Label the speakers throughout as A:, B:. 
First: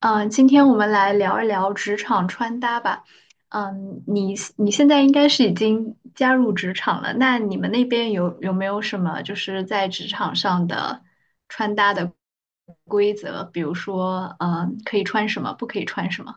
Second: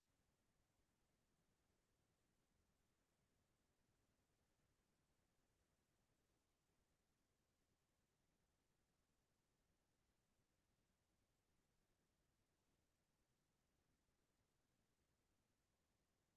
A: 嗯，今天我们来聊一聊职场穿搭吧。你现在应该是已经加入职场了，那你们那边有没有什么就是在职场上的穿搭的规则？比如说，可以穿什么，不可以穿什么？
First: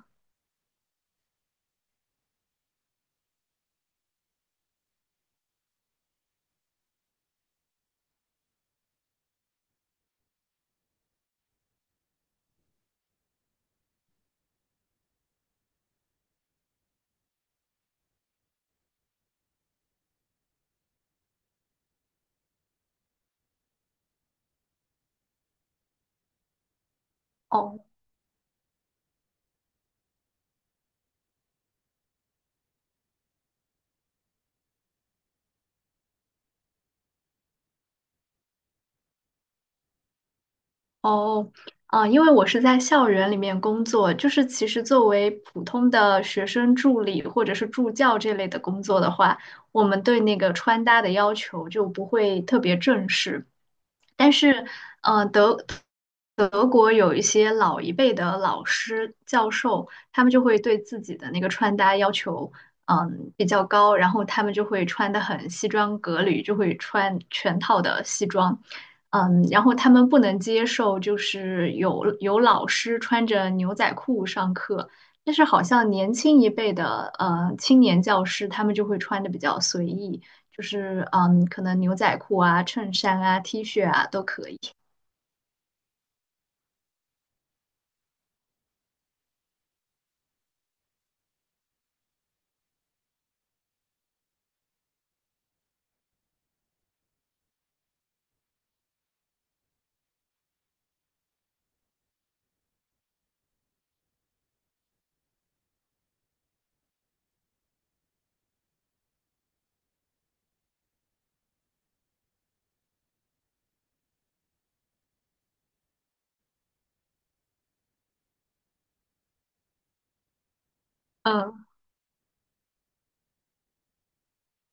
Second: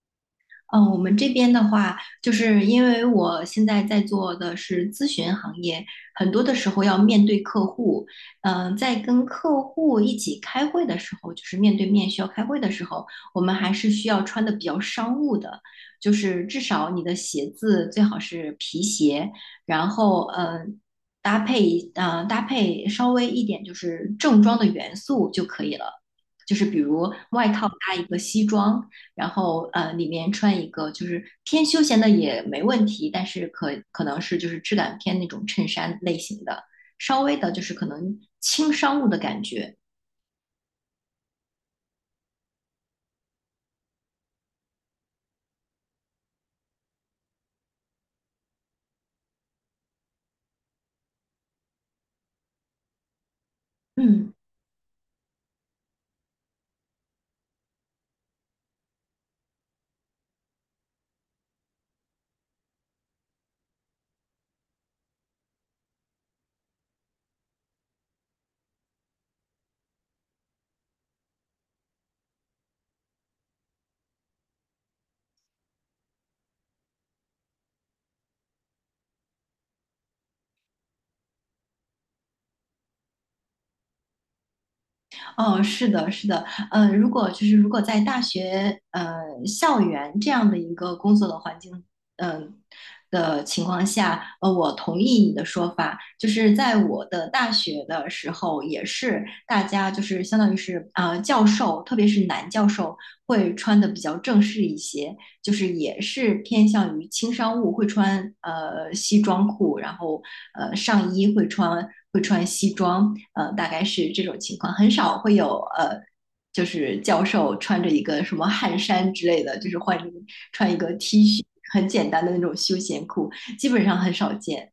B: 我们这边的话，就是因为我现在在做的是咨询行业，很多的时候要面对客户。在跟客户一起开会的时候，就是面对面需要开会的时候，我们还是需要穿的比较商务的，就是至少你的鞋子最好是皮鞋，然后搭配搭配稍微一点就是正装的元素就可以了。就是比如外套
A: 哦。
B: 搭一个西装，然后里面穿一个就是偏休闲的也没问题，但是可能是就是质感偏那种衬衫类型的，稍微的就是可能轻商务的感觉。
A: 哦，啊，因为我是在校园里面工作，就是其实作为普通的学生助理或者是助教这类的工作的话，我们对那个穿搭的要求就不会特别正式。但
B: 嗯。
A: 是，呃，德德国有一些老一辈的老师、教授，他们就会对自己的那个穿搭要求，比较高，然后他们就会穿的很西装革履，就会穿全套的西装。然后他们不能接受，就是有老师穿着牛仔裤上课，但是好像年轻一辈的青年教师，他们就会穿的比较随意，就是可能牛仔裤啊、衬衫啊、T 恤啊都可以。
B: 哦，是的，是的，如果在大学校园这样的一个工作的环境，嗯、的情况下，我同意你的说法，就是在我的大学的时候，也是大家就是相当于是教授，特别是男教授会穿的比较正式一些，就是也是偏向于轻商务，会穿西装裤，然后上衣会穿西装，大概是这种情况，很少会有就是教授穿着一个什么汗衫之类的，就是换穿一个 T 恤，
A: 嗯。
B: 很简单的那种休闲裤，基本上很少见。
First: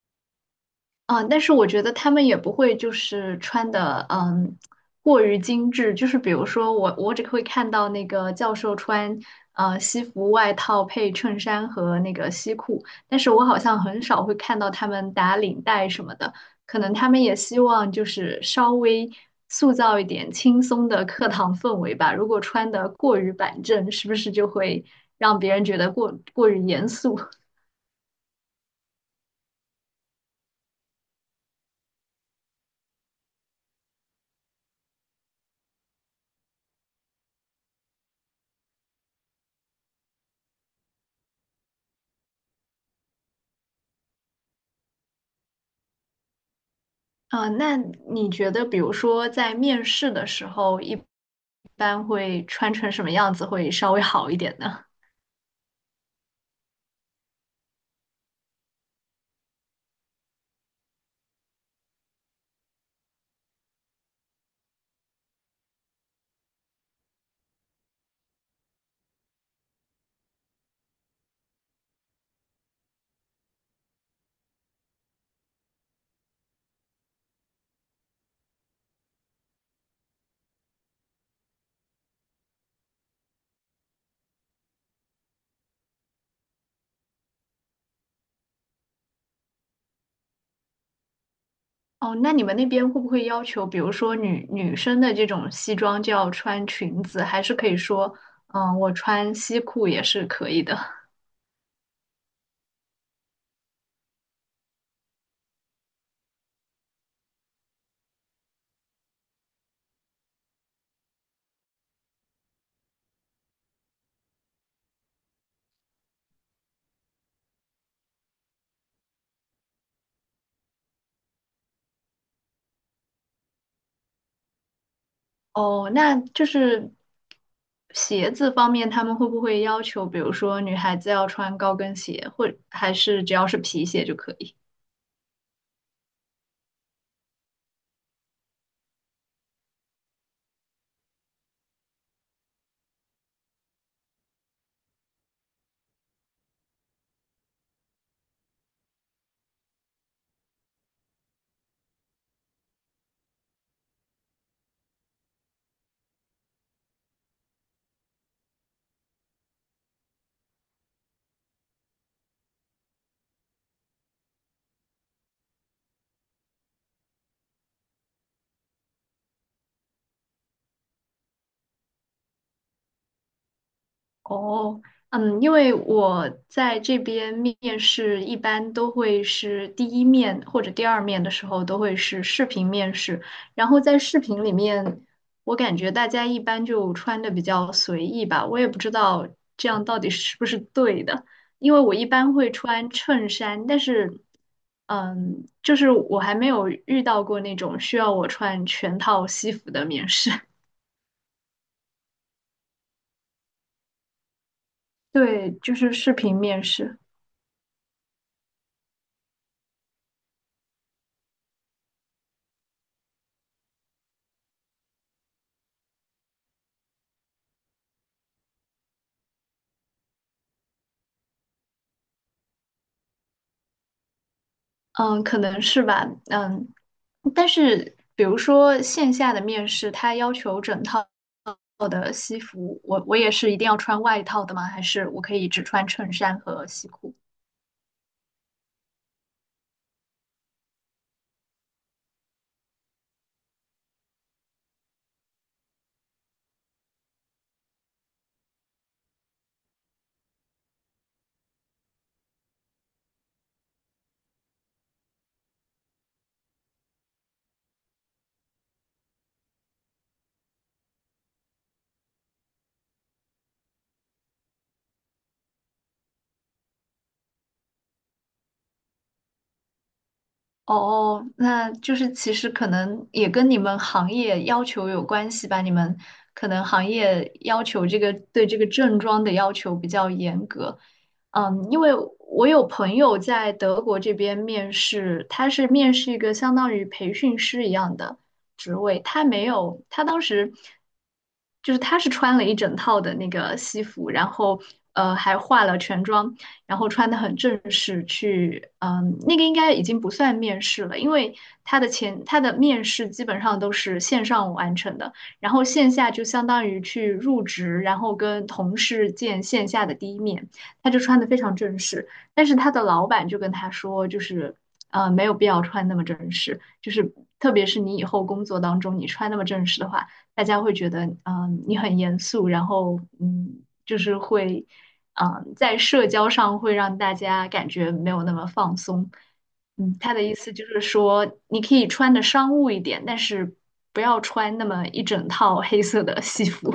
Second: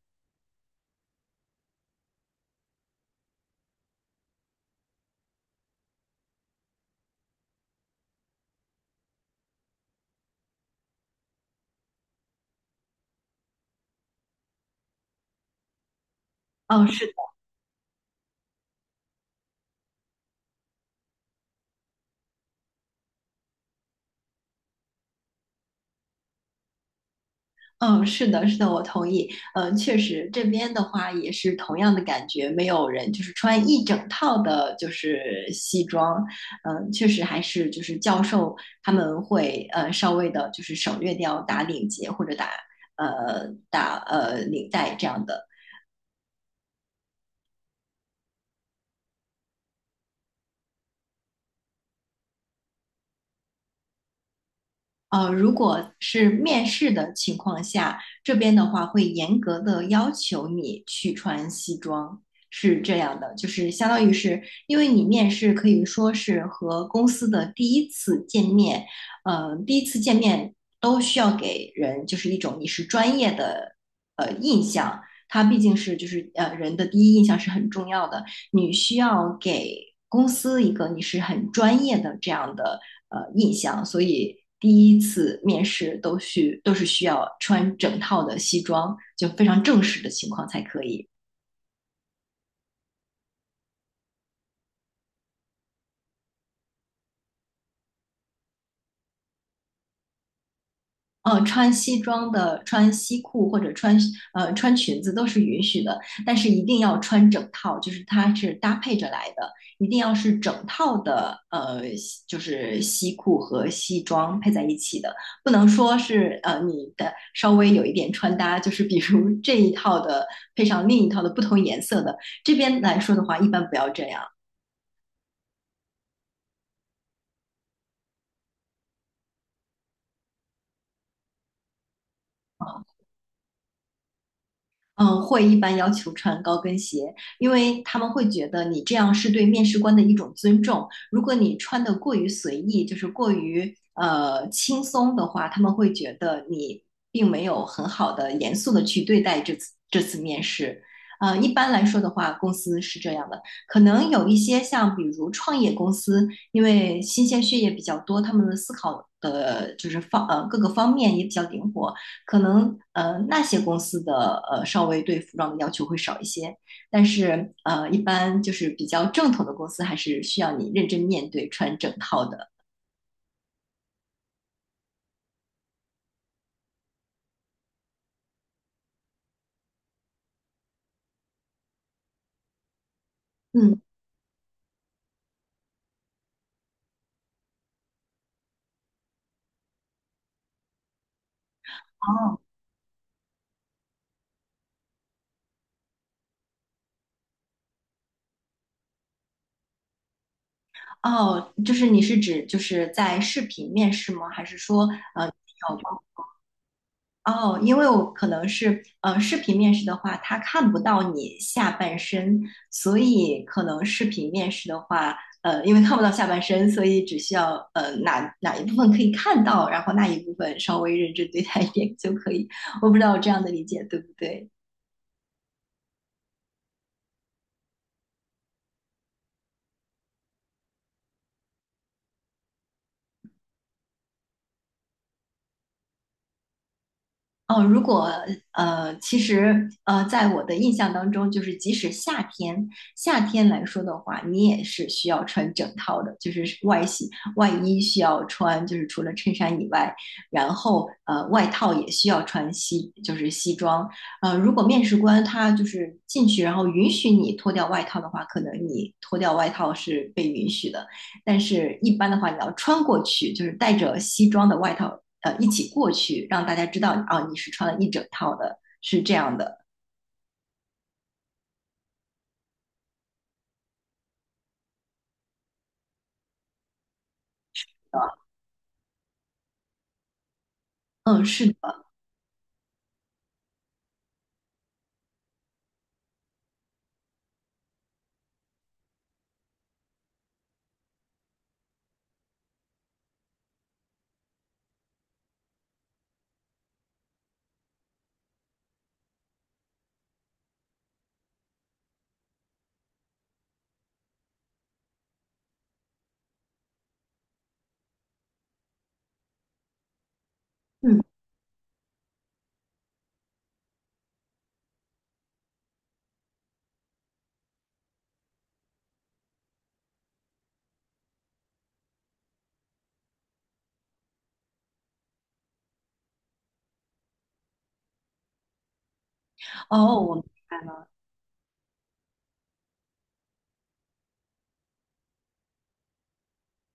A: 啊，但是我觉得他们也不会就是穿的，过于精致。就是比如说我只会看到那个教授穿西服外套配衬衫和那个西裤，但是我好像很少会看到他们打领带什么的。可
B: 哦，
A: 能他
B: 是。
A: 们也希望就是稍微塑造一点轻松的课堂氛围吧。如果穿的过于板正，是不是就会让别人觉得过于严肃？
B: 嗯，是的，是的，我同意。嗯，确实，这边的话也是同样的感觉，没有人就是穿一整套的，就是西装。嗯，确实还是就是教授他们会稍微的，就是省略掉打领结或者打领带这样的。
A: 啊，那你觉得，比如说在面试的时候，一般会穿成什么样子会稍微好一点呢？
B: 如果是面试的情况下，这边的话会严格的要求你去穿西装，是这样的，就是相当于是因为你面试可以说是和公司的第一次见面，第一次见面都需要给人就是一种你是专业的印象，它毕竟是就是人的第一印象是很重要的，你需要给公司一个你是很专业的这样的印象，所以第一次面试都是需要穿整套的西装，就非常正式的情况才可以。
A: 哦，那你们那边会不会要求，比如说女生的这种西装就要穿裙子，还是可以说，我穿西裤也是可以的？
B: 穿西装的、穿西裤或者穿穿裙子都是允许的，但是一定要穿整套，就是它是搭配着来的，一定要是整套的，就是西裤和西装配在一起的，不能说是你的稍微有一点穿搭，就是比如 这一套的配上另一套的不同颜色的，这边来说的话，一般不要这样。
A: 哦，那就是鞋子方面，他们会不会要求，比如说女孩子要穿高跟鞋，或
B: 啊，
A: 还是只要是皮鞋就可以？
B: 嗯，会一般要求穿高跟鞋，因为他们会觉得你这样是对面试官的一种尊重。如果你穿的过于随意，就是过于轻松的话，他们会觉得你并没有很好的严肃的去对待这次面试。一般来说的话，公司是这样的，可能有一些像比如创业公司，因为新鲜血液比较多，他们的思考的就是各个方面也比较灵活，可能那些公司的稍微对服装的要求会少一些，但是一般就是比较正统的公司还是需要你认真面对穿整套的。
A: 哦，因为我在这边面试一般都会是第一面或者第二面的时候都会是视频面试，然
B: 嗯，
A: 后在视频里面，我感觉大家一般就穿的比较随意吧，我也不知道这样到底是不是对的，因为我一般
B: 哦
A: 会穿衬衫，但是，就是我还没有遇到过那种需要我穿全套西服的面试，
B: 哦，就是你是指就是在视频面试吗？还是说 呃
A: 对，就
B: 有
A: 是视频面试。
B: 哦，因为我可能是视频面试的话，他看不到你下半身，所以可能视频面试的话，因为看不到下半身，所以只需要哪一部分可以看到，然后那一部分稍微认真对待一点就可以。我不知道我这样的理解对不对？
A: 嗯，可能是吧，但是比如说线下的面试，他要求整套的西服，我也是一定要穿外套的吗？还是我可以只穿衬衫和西裤？
B: 哦，如果其实在我的印象当中，就是即使夏天，夏天来说的话，你也是需要穿整套的，就是外洗，外衣需要穿，就是除了衬衫以外，然后外套也需要穿西，就是西装。如果面试官他就是进去，然后允许你脱掉外套的话，可能你脱掉外套是被允许的。但是一般的话，你要穿过去，就是带着西装的外套，一起过去，让大家知道啊，你是穿了一整套的，是这样的。
A: 哦，哦那就是其实可能也跟你们行业要求有关系吧。你们可能行业要求这个对这个正装的要求比较严格。
B: 嗯，是
A: 因
B: 的，
A: 为我有朋友在德国这边面试，他是面试一个相当于培训师一样的职位，他没有，他当时就是他是穿了一整套的那个西服，然后还化了全妆，然后穿得很正式去，那个应该已经不算面试了，因为他的面试基本上都是线上完成的，然后线下就相当于去入职，然后跟同事见线下的第一面，他就
B: 嗯，
A: 穿得非常正式，但是他的老板就跟他说，就是没有必要穿那么正式，就是特别是你以后工作当中你穿那么正式的话，大家会觉得你很严肃，然后就是会。在社交上会让大家感觉没有那么放松。
B: 哦，
A: 他的
B: 我
A: 意思就是说，你可以穿的商务一点，但是不要穿那么一整套黑色的西服。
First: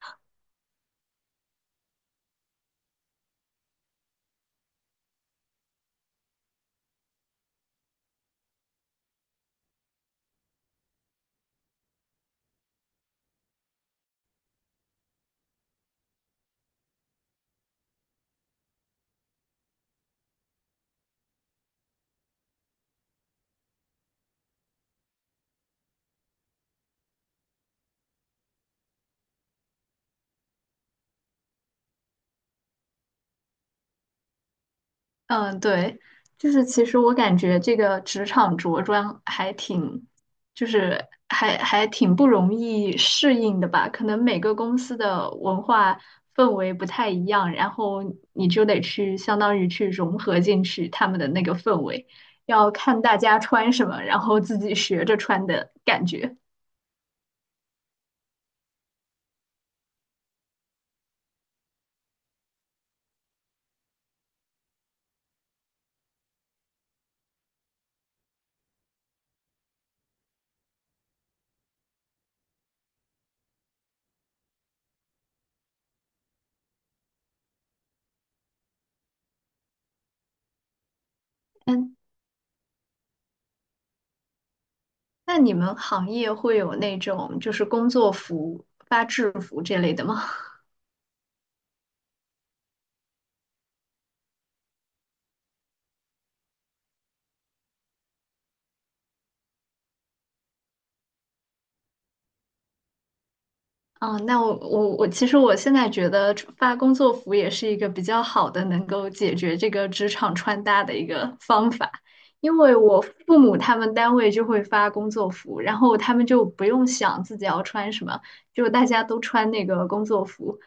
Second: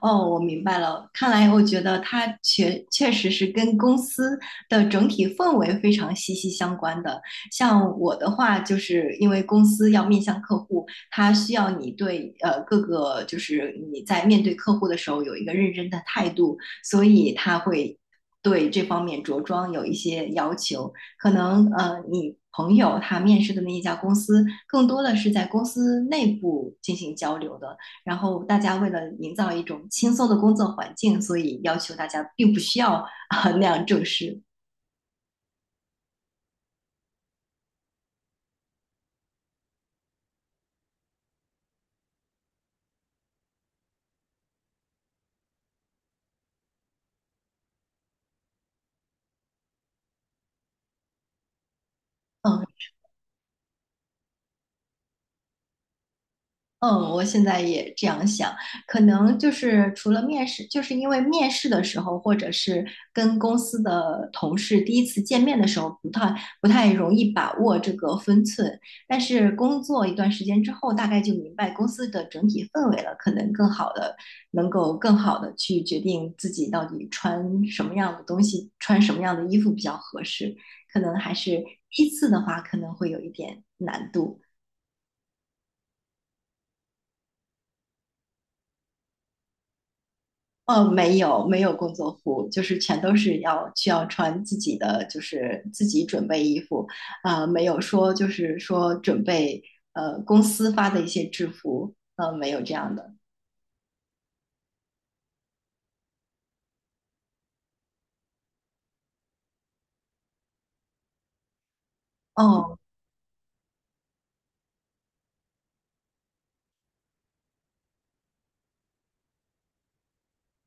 B: 哦，我明白了。看来我觉得它确确实是跟公司的整体氛围非常息息相关的。像我的话，就是因为公司要面向客户，它需要你对各个就是你在面对客户的时候有一个认真的态度，所以它会对这方面着装有一些要求。可能你。朋友他面试的那一家公司，更多的是在公司内部进行交流的，然后大家为了营造一种轻松的工作环境，所以要求大家并不需要啊、那样正式。
A: 嗯，对，就是其实我感觉这个职场着装还挺，就是还挺不容易适应的吧。可能每个公司的文化氛围不太一样，然后你就得去相当于去融合进去他们的那个氛围，
B: 嗯，
A: 要看大家穿什么，然后自己学着穿的感觉。
B: 嗯，我现在也这样想，可能就是除了面试，就是因为面试的时候，或者是跟公司的同事第一次见面的时候，不太容易把握这个分寸。但是工作一段时间之后，大概就明白公司的整体氛围了，可能更好的能够更好的去决定自己到底穿什么样的东西，穿什么样的衣服比较合适。可能还是
A: 嗯，
B: 第一次的话，可能会有一点难度。
A: 那你们行业会有那种就是工作服、发制服这类的吗？
B: 没有工作服，就是全都是需要穿自己的，就是自己准备衣服，没有说就是说准备公司发的一些制服，没有这样的。
A: 啊，那我，其实我现在觉得发工作服也是一个比较好的能够解决这个职场穿搭的一个方法，因为
B: 哦，
A: 我父母他们单位就会发工作服，然后他们就不用想自己要穿什么，就大家都穿那个工作服。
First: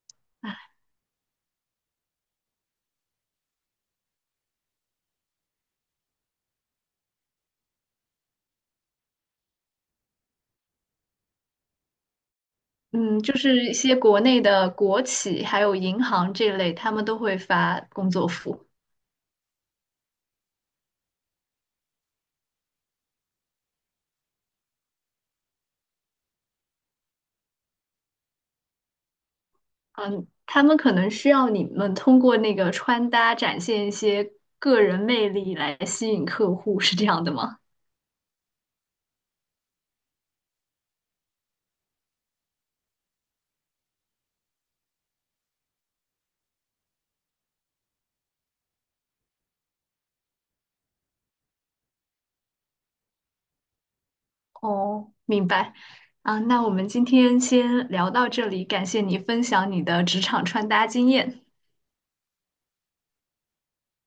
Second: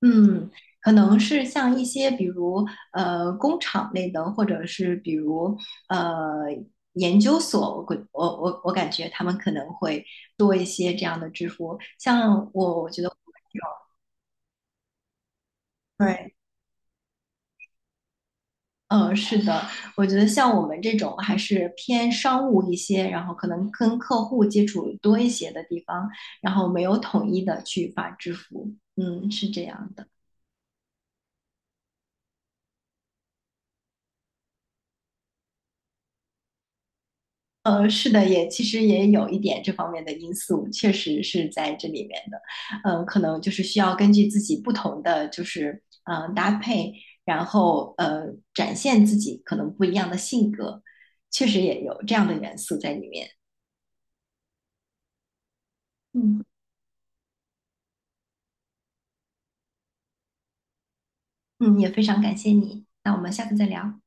B: 嗯，
A: 啊
B: 可能是像一些比如工厂类的，或者是比如呃研究所，我感觉他们可能会多一些这样的制服，像我觉得。
A: 嗯，就是一些国内的国企还有银
B: 对，
A: 行这类，他们都会发工作服。
B: 嗯，是的，我觉得像我们这种还是偏商务一些，然后可能跟客户接触多一些的地方，然后没有统一的去发支付，嗯，是这样的。
A: 嗯，他们可能需要你们通过那个穿搭展现一些个人魅力来吸引客户，是这样的吗？
B: 是的，也其实也有一点这方面的因素，确实是在这里面的。嗯，可能就是需要根据自己不同的就是搭配，然后展现自己可能不一样的性格，确实也有这样的元素在里面。
A: 哦，明白。啊，
B: 嗯。
A: 那我们今天先聊到这里，感谢你分享你的职场穿搭经验。
B: 嗯，也非常感谢你，那我们下次再聊，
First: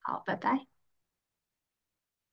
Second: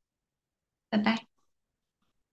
A: 好，拜拜。
B: 拜拜。